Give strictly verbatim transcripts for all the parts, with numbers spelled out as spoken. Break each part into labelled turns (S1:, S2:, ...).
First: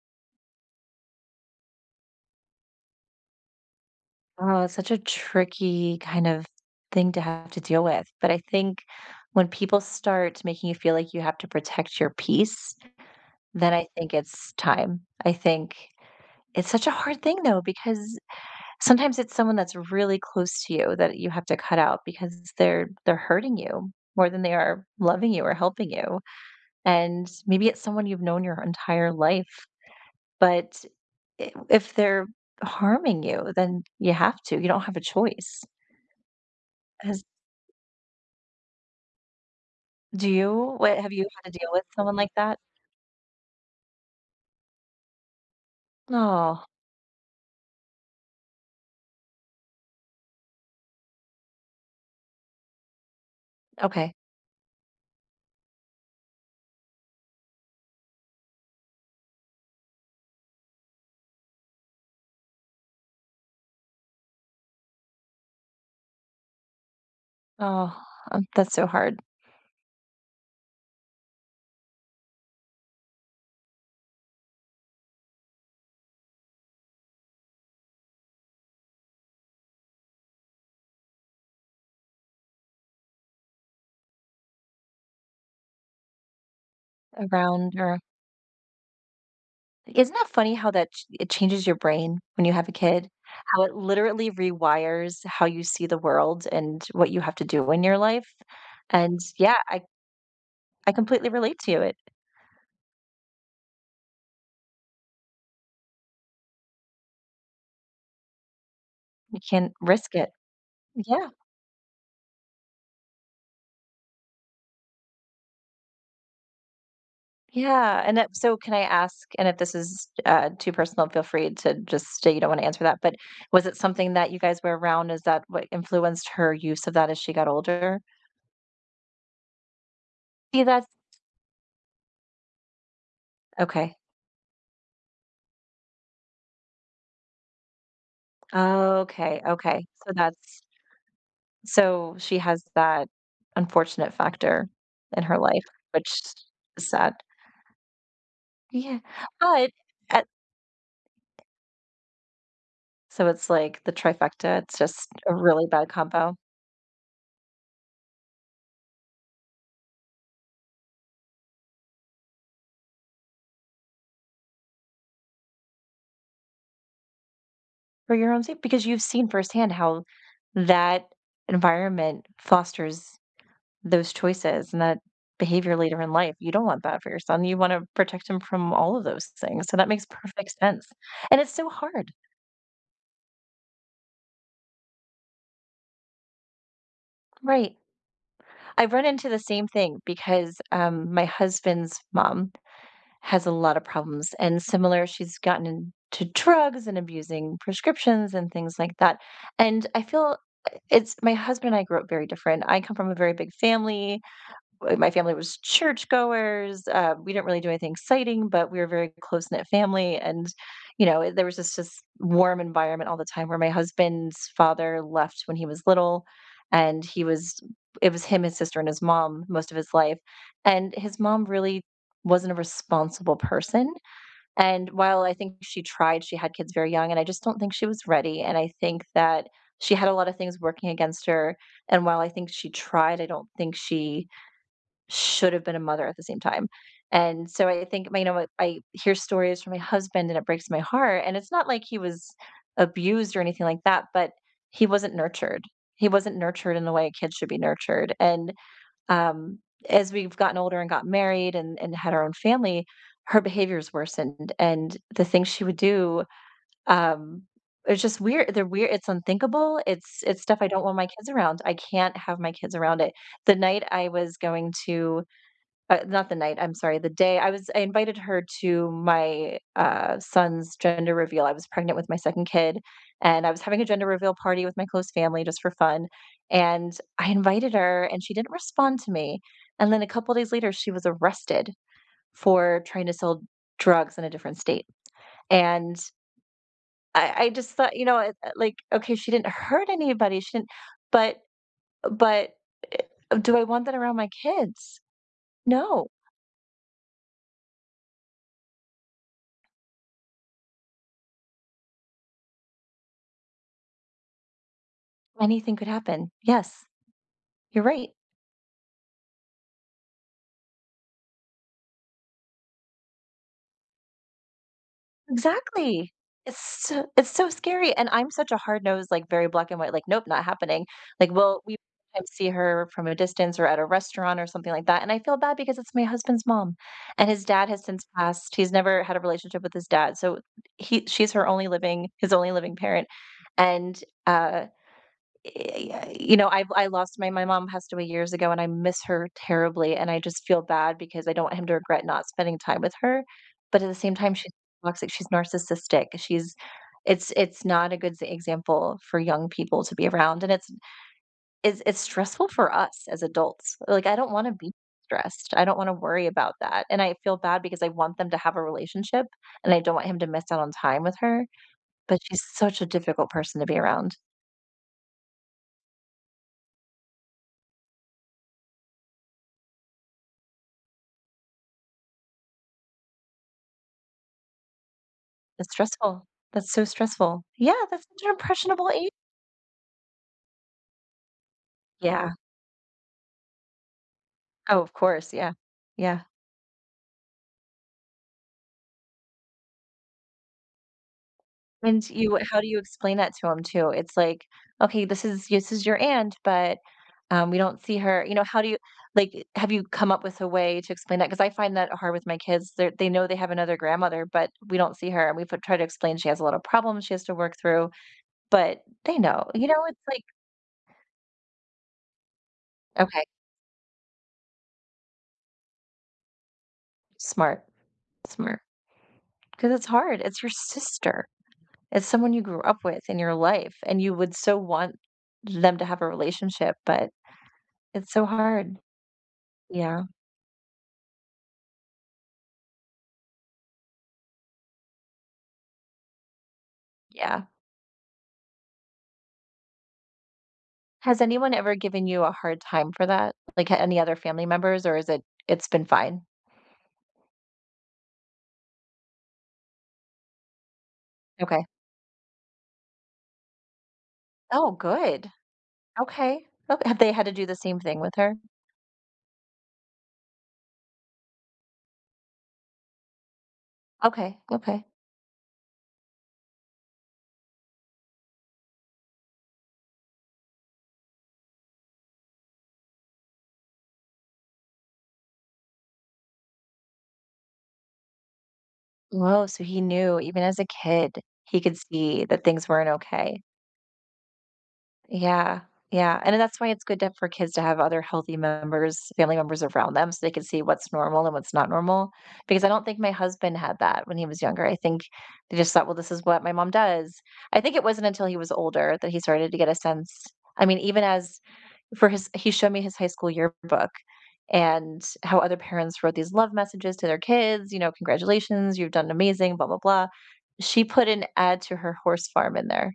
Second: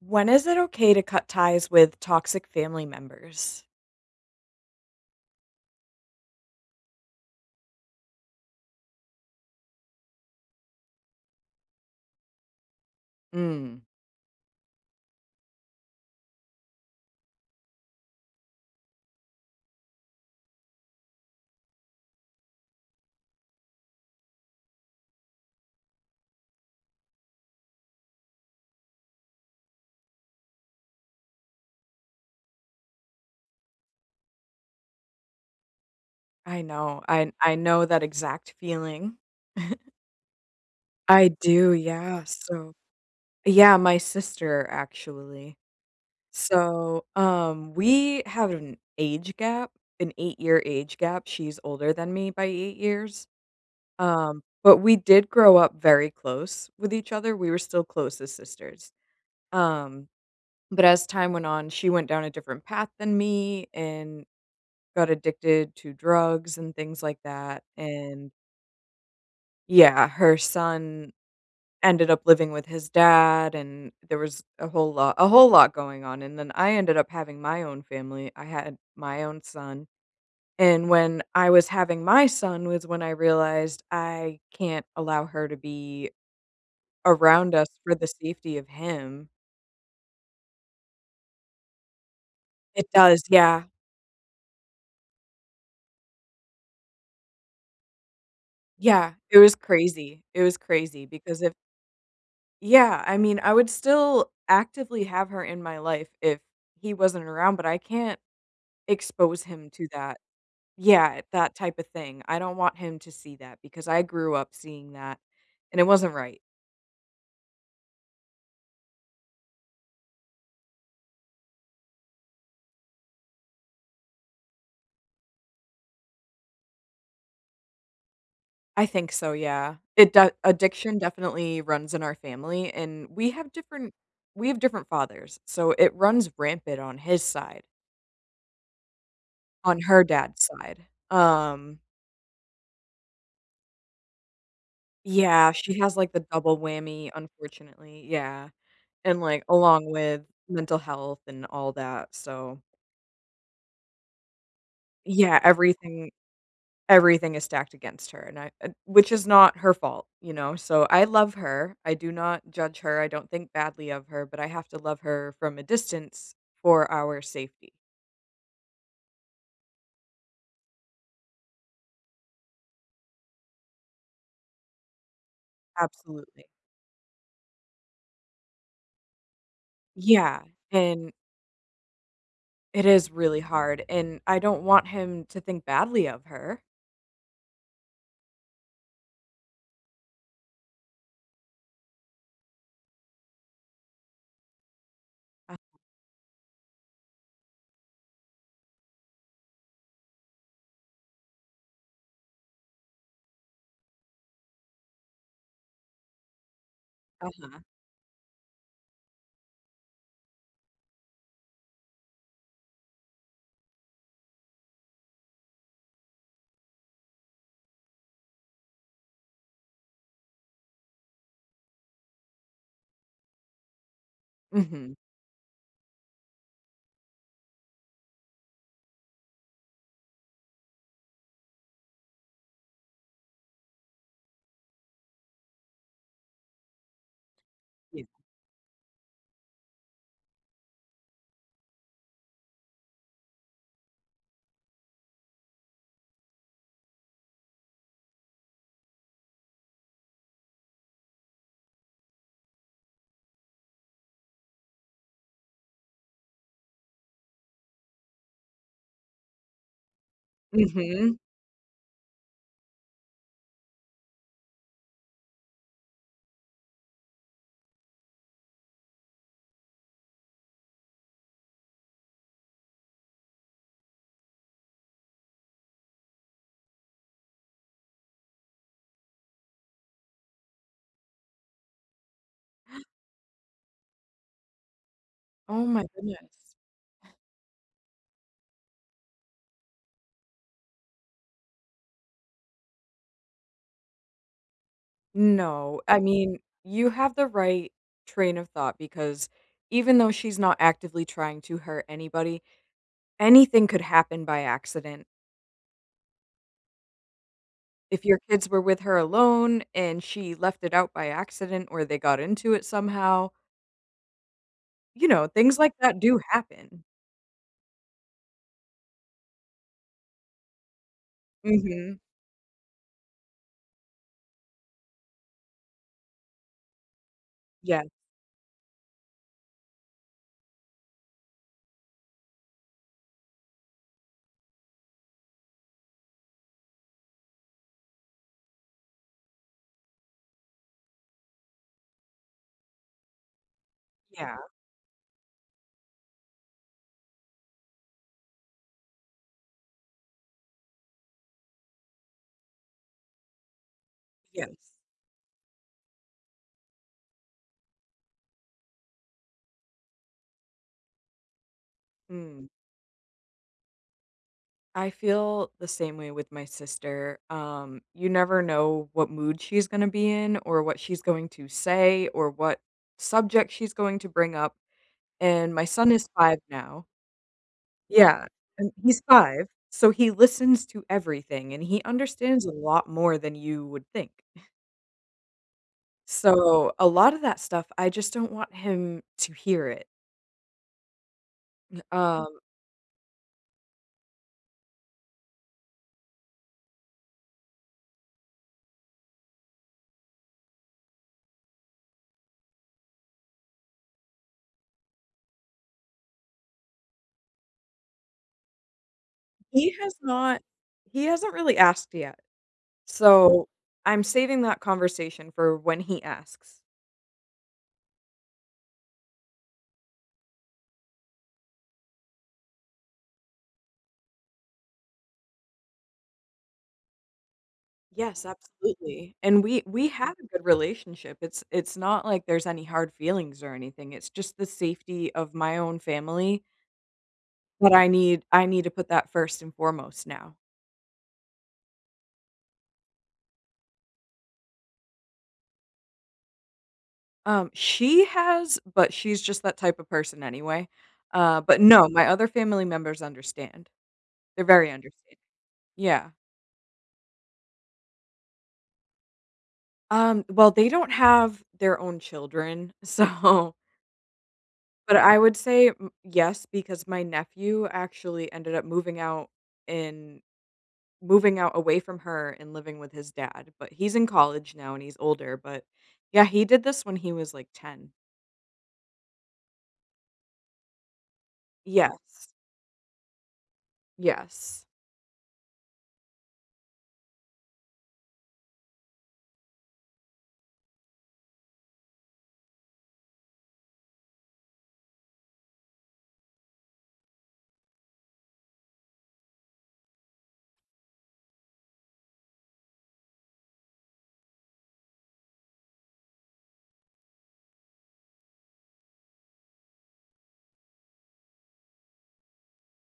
S1: When is it okay to cut ties with toxic family members?
S2: Oh, it's such a tricky kind of thing to have to deal with. But I think when people start making you feel like you have to protect your peace, then
S1: Mm.
S2: I think it's time. I think it's such a hard thing though, because sometimes it's someone that's really close to you that you have to cut out because they're they're hurting you more than they are loving you or helping you. And maybe it's someone you've known your entire life, but i- if they're harming you, then you have to. You don't have a choice.
S1: I know.
S2: Has
S1: I I know that exact feeling.
S2: Do you? What have
S1: I
S2: you had to deal
S1: do,
S2: with someone
S1: yeah,
S2: like that?
S1: so Yeah, my sister actually.
S2: Oh,
S1: So, um, we have an age gap, an eight-year age gap. She's older than me by eight years.
S2: okay.
S1: Um, but we did grow up very close with each other. We were still close as sisters. Um, but as time went on, she went down a different path than me and got addicted to drugs and things like that.
S2: Oh,
S1: And
S2: um, that's so hard.
S1: yeah, her son ended up living with his dad, and there was a whole lot a whole lot going on, and then I ended up having my own family. I had my own son, and when I was having my son was when I realized I can't allow her to be around us
S2: Around
S1: for
S2: or
S1: the safety of him.
S2: like, isn't that funny how that ch- it changes your brain when you have a
S1: It
S2: kid?
S1: does,
S2: How
S1: yeah,
S2: it literally rewires how you see the world and what you have to do in your life.
S1: yeah,
S2: And
S1: it was
S2: yeah, I
S1: crazy, it was
S2: I
S1: crazy
S2: completely
S1: because if
S2: relate to you. It
S1: yeah, I mean, I would still actively have her in my life if he wasn't around, but I can't
S2: you
S1: expose him
S2: can't
S1: to
S2: risk
S1: that.
S2: it.
S1: Yeah,
S2: Yeah.
S1: that type of thing. I don't want him to see that because I grew up seeing that, and it wasn't right.
S2: Yeah, and that so can I ask and if this is, uh, too personal, feel free to just say you don't wanna answer that, but was it something that you guys were around? Is that what influenced her use of that as she got older?
S1: I think so, yeah. It do-
S2: See, that's
S1: addiction definitely runs in our family and we have different
S2: okay.
S1: we have different fathers. So it runs rampant on his side,
S2: Okay,
S1: on
S2: okay.
S1: her
S2: So
S1: dad's
S2: that's
S1: side. Um
S2: so she has that unfortunate factor in her
S1: yeah,
S2: life,
S1: she has
S2: which
S1: like the double
S2: is
S1: whammy,
S2: sad.
S1: unfortunately. Yeah.
S2: Yeah,
S1: And, like,
S2: but
S1: along with
S2: at
S1: mental health and all that, so
S2: so it's like the trifecta, it's just a
S1: yeah,
S2: really bad
S1: everything
S2: combo.
S1: everything is stacked against her, and I and which is not her fault, you know, so I love her, I do not judge her, I don't think badly of her, but I have to love her from a distance for our safety.
S2: For your own sake, because you've seen firsthand how that environment fosters those choices and that behavior later in life.
S1: Absolutely.
S2: You don't want that for your son. You wanna protect him from all of those things, so that makes
S1: Yeah,
S2: perfect sense.
S1: and
S2: And it's so hard.
S1: it is really hard, and I don't want him to think badly of her.
S2: Right. I've run into the same thing because, um, my husband's mom has a lot of problems, and similar, she's
S1: Uh,
S2: gotten into drugs and abusing prescriptions and things like that. And I feel it's my husband and I grew up very different. I come from a very big family, uh, my family was churchgoers. Uh, we didn't
S1: uh-huh.
S2: really do anything exciting, but we were a very close knit family. And, you know, it- there was just this warm environment all the time where my husband's father left when he was little. And he was, it was him, his sister, and his mom most of his life. And his mom really wasn't a responsible person. And
S1: Mhm.
S2: while I think she tried, she had kids very young, and I just don't think she was ready. And I think that she had a lot of things working against her. And while I think she tried, I don't think she should have been a mother at the same time. And so I
S1: Yeah.
S2: think, you know, I hear stories from my husband and it breaks my heart. And it's not like he was abused or anything like that, but he wasn't nurtured. He wasn't nurtured in the way a kid should be nurtured. And um, as we've gotten older and got married and, and had our own family, her behaviors worsened. And the things she would do, um, it's just weird. They're weird. It's unthinkable. It's it's stuff I don't want my
S1: Mhm.
S2: kids around. I can't have my kids around it. The night I was going to uh, not the night, I'm sorry, the day. I was I invited her to my, uh, son's gender reveal. I was pregnant with my second kid, and I was having a gender reveal party with my close family just for fun, and I invited her, and she didn't respond to me, and then a couple days later, she was arrested for trying to sell drugs in a different state,
S1: Oh my
S2: and
S1: goodness.
S2: I I just thought, you know, it like, okay, she didn't hurt anybody, she didn't but but, eh, do I want that around my kids?
S1: No, I
S2: No.
S1: mean, you have the right train of thought because even though she's not actively trying to hurt anybody, anything could happen by accident.
S2: Anything could happen. Yes. You're
S1: If
S2: right.
S1: your kids were with her alone and she left it out by accident or they got into it somehow, you know, things like that
S2: Exactly.
S1: do happen.
S2: It's so it's so scary, and I'm such a hard-nosed, like, very black and white, like, "Nope, not happening." Like, well, we
S1: Mhm.
S2: sometimes see her from a distance or at a restaurant or something like that, and I feel bad because it's my husband's mom, and his dad
S1: Yeah.
S2: has since passed. He's never had a relationship with his dad, so he she's her only living his only living parent, and, uh eh, you know, I've I lost my my mom passed away years ago, and I miss her terribly, and I just feel bad because I don't want him to regret not spending time with her, but at the same time,
S1: Yeah.
S2: she's toxic, she's narcissistic, she's it's it's not a good s example for young people to be around, and it's it's it's stressful for us as adults, like, I don't wanna
S1: Yes.
S2: be stressed, I don't wanna worry about that, and I feel bad because I want them to have a relationship, and I don't want him to miss out on time with her, but she's
S1: Mm.
S2: such a difficult person to be around.
S1: I feel the same way with my sister. Um, you never know what mood she's going to be in or what she's going to say or what subject she's going to bring up. And my
S2: It's
S1: son is
S2: stressful.
S1: five
S2: That's so
S1: now.
S2: stressful. Yeah, that's such
S1: Yeah.
S2: an
S1: And
S2: impressionable
S1: he's
S2: age.
S1: five. So he listens to everything and he
S2: Yeah.
S1: understands a lot more than you would think.
S2: Oh, of course, yeah. Yeah.
S1: So a lot of that stuff, I just don't want him to hear it.
S2: And
S1: Um,
S2: you how do you explain that to him too? It's like, "Okay, this is this is your aunt, but, um, we don't see her," you know, how do you like, have you come up with a way to explain that? Because I find that hard with my kids. they they know they have another grandmother, but we don't see her, and we've tried to explain she has a lot of problems she has to work through, but they know, you
S1: he
S2: know,
S1: has
S2: it's like
S1: not, he hasn't really asked yet.
S2: okay,
S1: So, I'm saving that conversation for when he asks.
S2: smart, smart, because it's hard, it's your sister. It's someone you grew up with in your life, and you would so want them to have a relationship, but it's so
S1: Yes,
S2: hard.
S1: absolutely. And we we
S2: Yeah,
S1: have a good relationship. It's it's not like there's any hard feelings or anything. It's just the safety of my own family
S2: yeah.
S1: that I need I need to put that first and foremost now.
S2: Has anyone ever given you a hard time for that? Like, a any other family members, or is it it's been fine?
S1: Um, she has, but she's just that type of person anyway. Uh, but
S2: Okay.
S1: no, my other family members understand. They're very
S2: Oh,
S1: understanding.
S2: good.
S1: Yeah.
S2: Okay. Ok have they had to do the same thing with her?
S1: Um, well, they don't have their own children, so
S2: Okay, okay.
S1: but I would say m yes, because my nephew actually ended up moving out in moving out away from her and living with his dad, but he's in college now and he's older, but yeah, he did this when he was, like, ten.
S2: Whoa, so he knew even as a kid, he could see
S1: Yes.
S2: that things weren't okay.
S1: Yes.
S2: Yeah, yeah, and that's why it's good to for kids to have other healthy members, family members around them, so they can see what's normal and what's not normal, because I don't think my husband had that when he was younger. I think they just thought, "Well, this is what my mom does." I think it wasn't until he was older that he started to get a sense I mean, even as for his he showed me his high school yearbook and how other parents wrote these love messages to their kids, you know, "Congratulations, you've done amazing, blah, blah, blah." She put an ad to her horse farm in there.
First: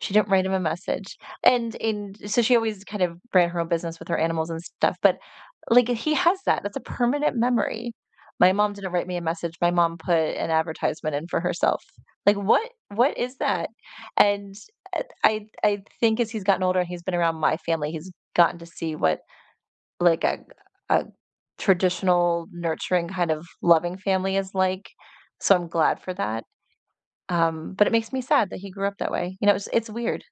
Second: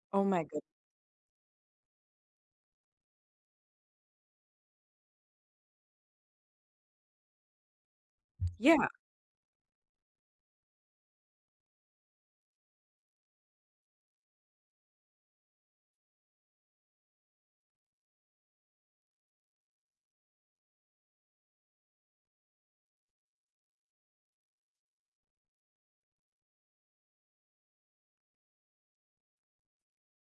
S2: She
S1: Oh
S2: didn't
S1: my
S2: write him a
S1: good.
S2: message, and and so she always kind of ran her own business with her animals and stuff, but, like, he has that, that's a permanent memory. My mom
S1: Yeah.
S2: didn't write me a message, my mom put an advertisement in for herself. Like, what what is that? And, uh, I I think as he's gotten older and he's been around my family, he's gotten to see what, like, a a traditional, nurturing, kind of loving family is like, so I'm glad for that, um, but it makes me sad that he grew up that way, you know, it's it's weird.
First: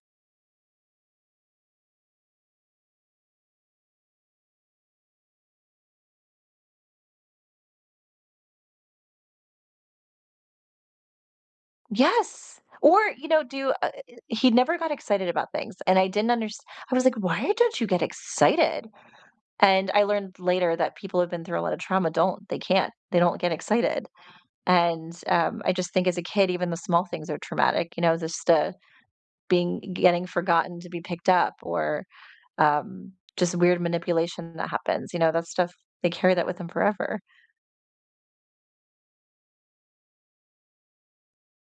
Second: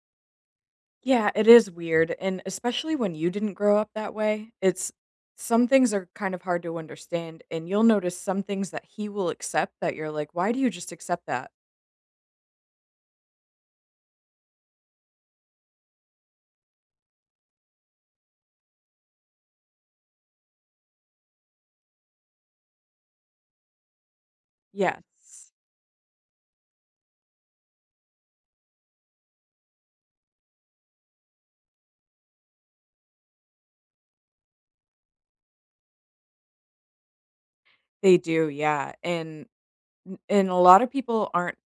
S1: Yeah, it is weird, and especially when you didn't grow up that way, it's some things are kind of hard to understand, and you'll notice some things that he will accept that you're like, "Why do you just accept that?"
S2: Yes. Or, you know, do uh, uh, he never got excited about things, and I didn't understand. I was like, "Why don't you get excited?" And I learned later that people who've been through a lot of trauma don't. They can't. They don't get excited. And,
S1: Yes.
S2: um, I just think as a kid, even the small things are traumatic, you know, just, uh, being getting forgotten to be picked up or, um, just weird manipulation that happens, you know, that stuff, they carry that with them forever.
S1: They do, yeah, and N and a lot of people aren't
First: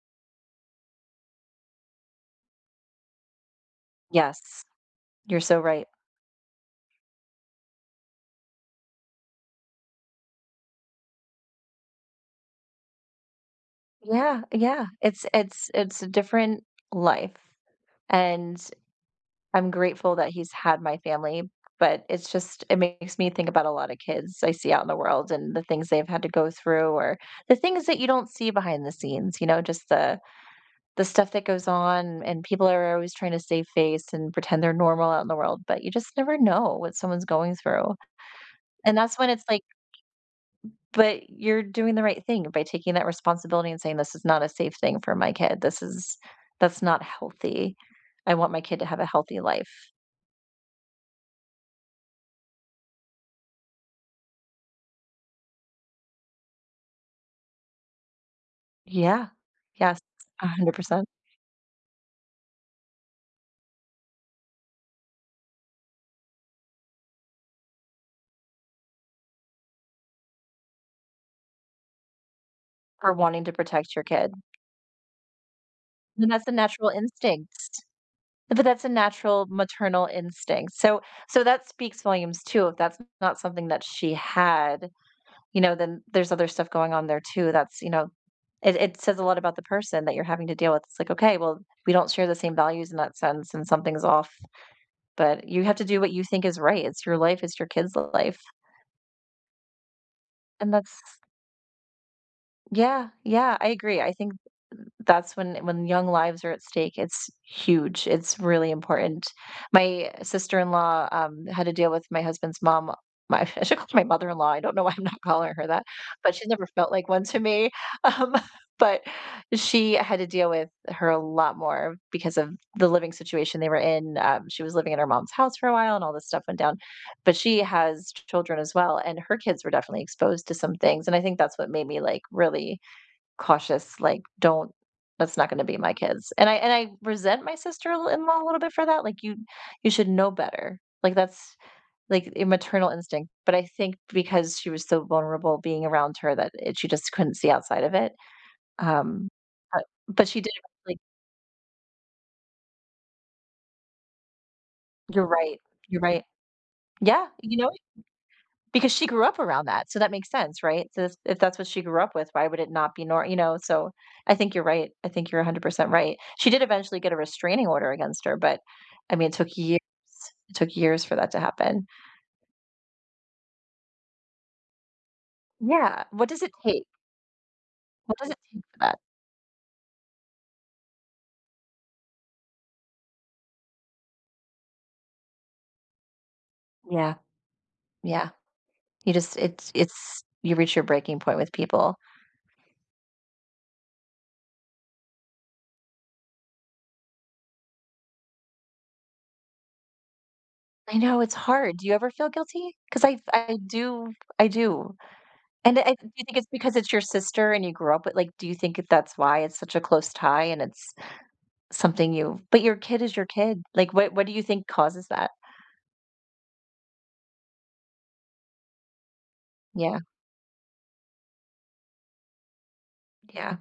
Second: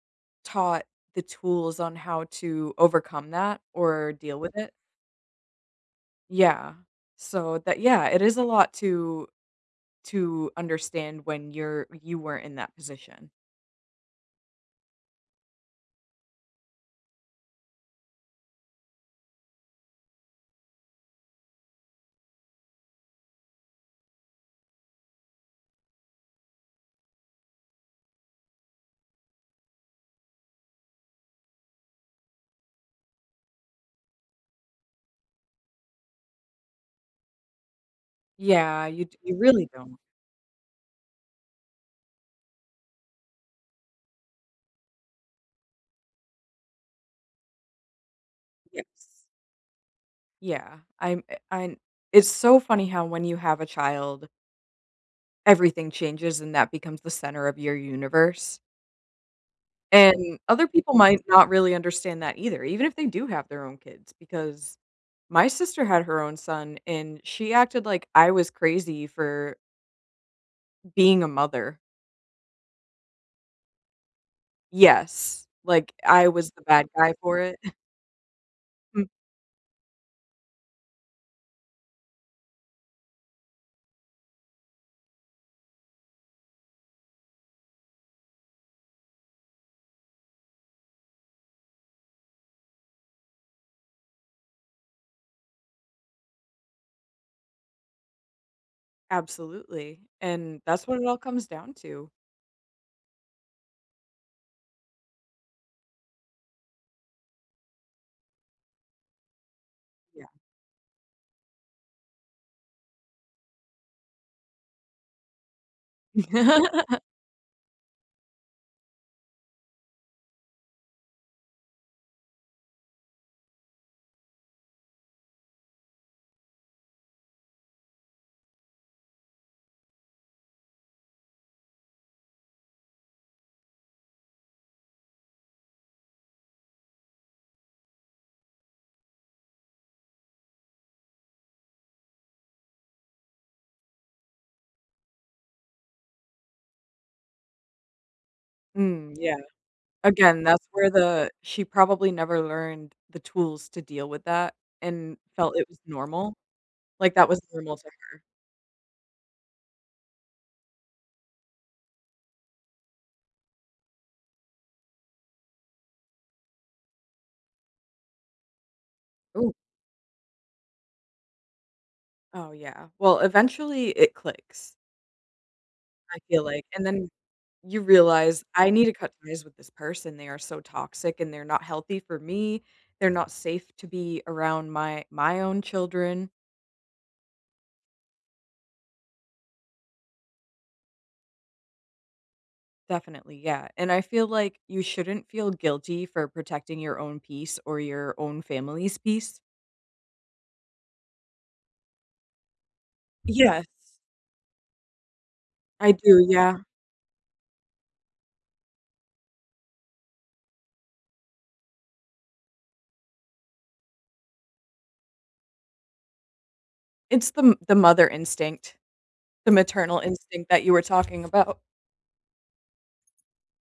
S1: taught the tools on how to overcome that or deal with
S2: Yes,
S1: it.
S2: you're so right.
S1: Yeah. So that Yeah, it is a lot to to understand when you're you weren't in that position.
S2: Yeah, yeah. It's it's it's a different life. And I'm grateful that he's had my family, but it's just it makes me think about a lot of kids I see out in the world and the things they've had to go through or the things that you don't see behind the scenes, you know, just the the stuff that goes on and people are always trying to save face and pretend they're normal out in the world, but you just never know what someone's going through.
S1: Yeah,
S2: And
S1: you d
S2: that's when
S1: you
S2: it's like,
S1: really don't.
S2: but you're doing the right thing by taking that responsibility and saying this is not a safe thing for my kid. This is that's not healthy. I want my kid to have a
S1: Yes.
S2: healthy life.
S1: Yeah. I'm I It's so funny how when you have a child, everything changes and that becomes the center of your universe.
S2: Yeah. Yes,
S1: And other people
S2: one hundred percent
S1: might not really understand that either, even if they do have their own kids because my sister had her own son, and she acted like I was crazy for being a mother.
S2: for wanting to protect your kid,
S1: Yes, like I
S2: and that's
S1: was
S2: a
S1: the bad
S2: natural
S1: guy for it.
S2: instinct, but that's a natural maternal instinct, so so that speaks volumes too. If that's not something that she had, you know, then there's other stuff going on there too that's, you know, it it says a lot about the person that you're having to deal with. It's like, "Okay, well, we don't share the same values in that sense, and something's off," but you have to do what you think is right. It's your life, it's your kid's life,
S1: Absolutely, and
S2: and
S1: that's what
S2: that's
S1: it all comes down to.
S2: yeah, yeah, I agree, I think that's when when young lives are at stake. It's huge, it's really important. My
S1: Yeah.
S2: sister-in-law, um, had to deal with my husband's mom my I should call her my mother-in-law. I don't know why I'm not calling her that, but she's never felt like one to me, um, but she had to deal with her a lot more because of the living situation they were in. Um, she was living at her mom's house for a while and all this stuff went down, but she has children as well, and her kids were definitely exposed to some things, and I think that's what made me, like, really cautious. Like, don't that's not gonna be my kids, and I and I resent my sister-in-law a little bit for that. Like, "You you should know better." Like, that's, like, a maternal instinct, but I think because she was so vulnerable being around her that it she just couldn't see outside of it,
S1: Mm,
S2: um,
S1: yeah.
S2: but but she
S1: Again,
S2: did,
S1: that's where
S2: like,
S1: the she probably never learned the tools to deal with that and
S2: you're
S1: felt
S2: right,
S1: it was
S2: you're right.
S1: normal. Like
S2: Yeah,
S1: that was
S2: you know,
S1: normal to
S2: because she grew up around that, so that makes sense, right? So that's if that's what she grew up with, why would it not be nor you know, so I think you're right. I think you're one hundred percent right. She did eventually get a restraining order against her, but I mean, it
S1: her. Ooh.
S2: took years. It took years for that to happen.
S1: Oh, yeah. Well, eventually it clicks,
S2: Yeah,
S1: I
S2: what
S1: feel
S2: does it
S1: like, and
S2: take?
S1: then you
S2: What does it
S1: realize,
S2: take
S1: "I
S2: for
S1: need to
S2: that?
S1: cut ties with this person, they are so toxic and they're not healthy for me, they're not safe to be around my my own children."
S2: Yeah, yeah. You just it's it's you reach your breaking point with people.
S1: Definitely, yeah, and I feel like you shouldn't feel guilty for protecting your own peace or your own family's peace.
S2: I know it's hard. Do you ever feel guilty? Because I I
S1: Yes,
S2: do, I do. And
S1: I
S2: I do you
S1: do,
S2: think it's
S1: yeah.
S2: because it's your sister and you grew up with, like, do you think that's why it's such a close tie and it's something you but your kid is your kid. Like, what what do you think causes that?
S1: It's the m the mother instinct, the maternal
S2: Yeah,
S1: instinct that you were talking about.
S2: yeah.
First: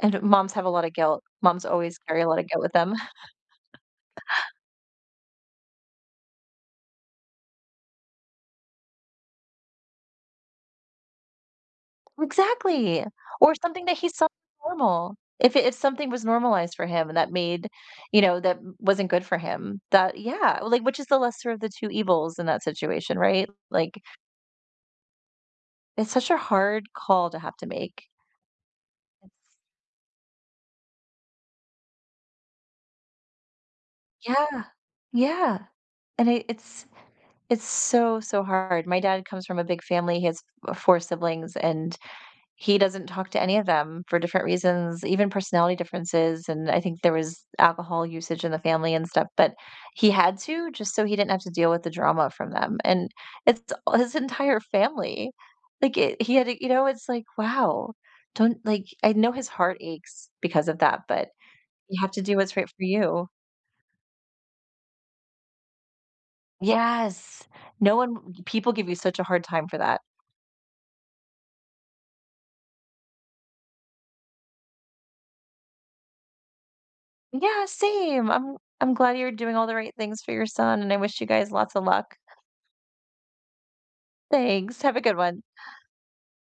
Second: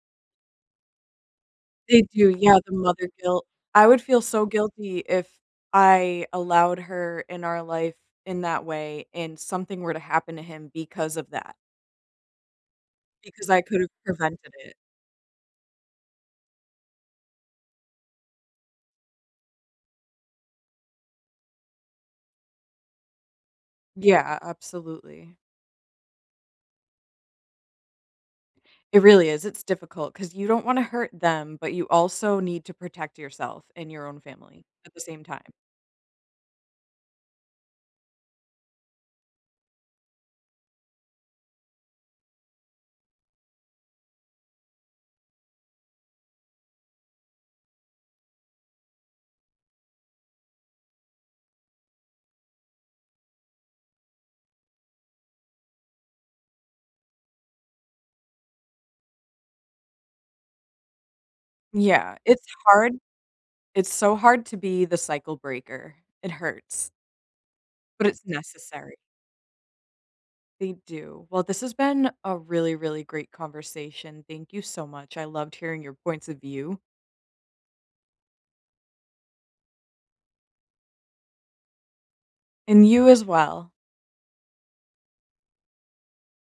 S2: And moms have a lot of guilt. Moms always
S1: They
S2: carry a
S1: do,
S2: lot of
S1: yeah,
S2: guilt
S1: the
S2: with them.
S1: mother guilt. I would feel so guilty if I allowed her in our life in that way and something were to happen to him because of that,
S2: Exactly.
S1: because
S2: Or
S1: I could
S2: something
S1: have
S2: that he saw
S1: prevented it.
S2: normal. If it, if something was normalized for him and that made, you know, that wasn't good for him, that yeah, like, which is the lesser of the two evils in that situation, right? Like,
S1: Yeah, absolutely.
S2: it's such a hard call to have to make.
S1: It really is, it's difficult because you don't wanna hurt them, but you also need to protect yourself and your own family
S2: Yeah,
S1: at the same time.
S2: yeah, and it it's it's so, so hard. My dad comes from a big family, he has f four siblings, and he doesn't talk to any of them for different reasons, even personality differences, and I think there was alcohol usage in the family and stuff, but he had to just so he didn't have to deal with the drama from them, and it's all his entire family. Like, it he had to you know, it's like, wow, don't like, I know his heart aches because of that, but you have
S1: Yeah,
S2: to do
S1: it's
S2: what's right for
S1: hard.
S2: you.
S1: It's so hard to be the cycle breaker. It hurts,
S2: Yes. No
S1: but it's
S2: one people give you
S1: necessary.
S2: such a hard time for that.
S1: They do. Well, this has been a really, really great conversation. Thank you so much. I loved hearing your points of view
S2: Yeah, same. I'm I'm glad you're doing all the right things for your son, and I wish you guys lots of luck.
S1: and you as well.
S2: Thanks. Have a good one.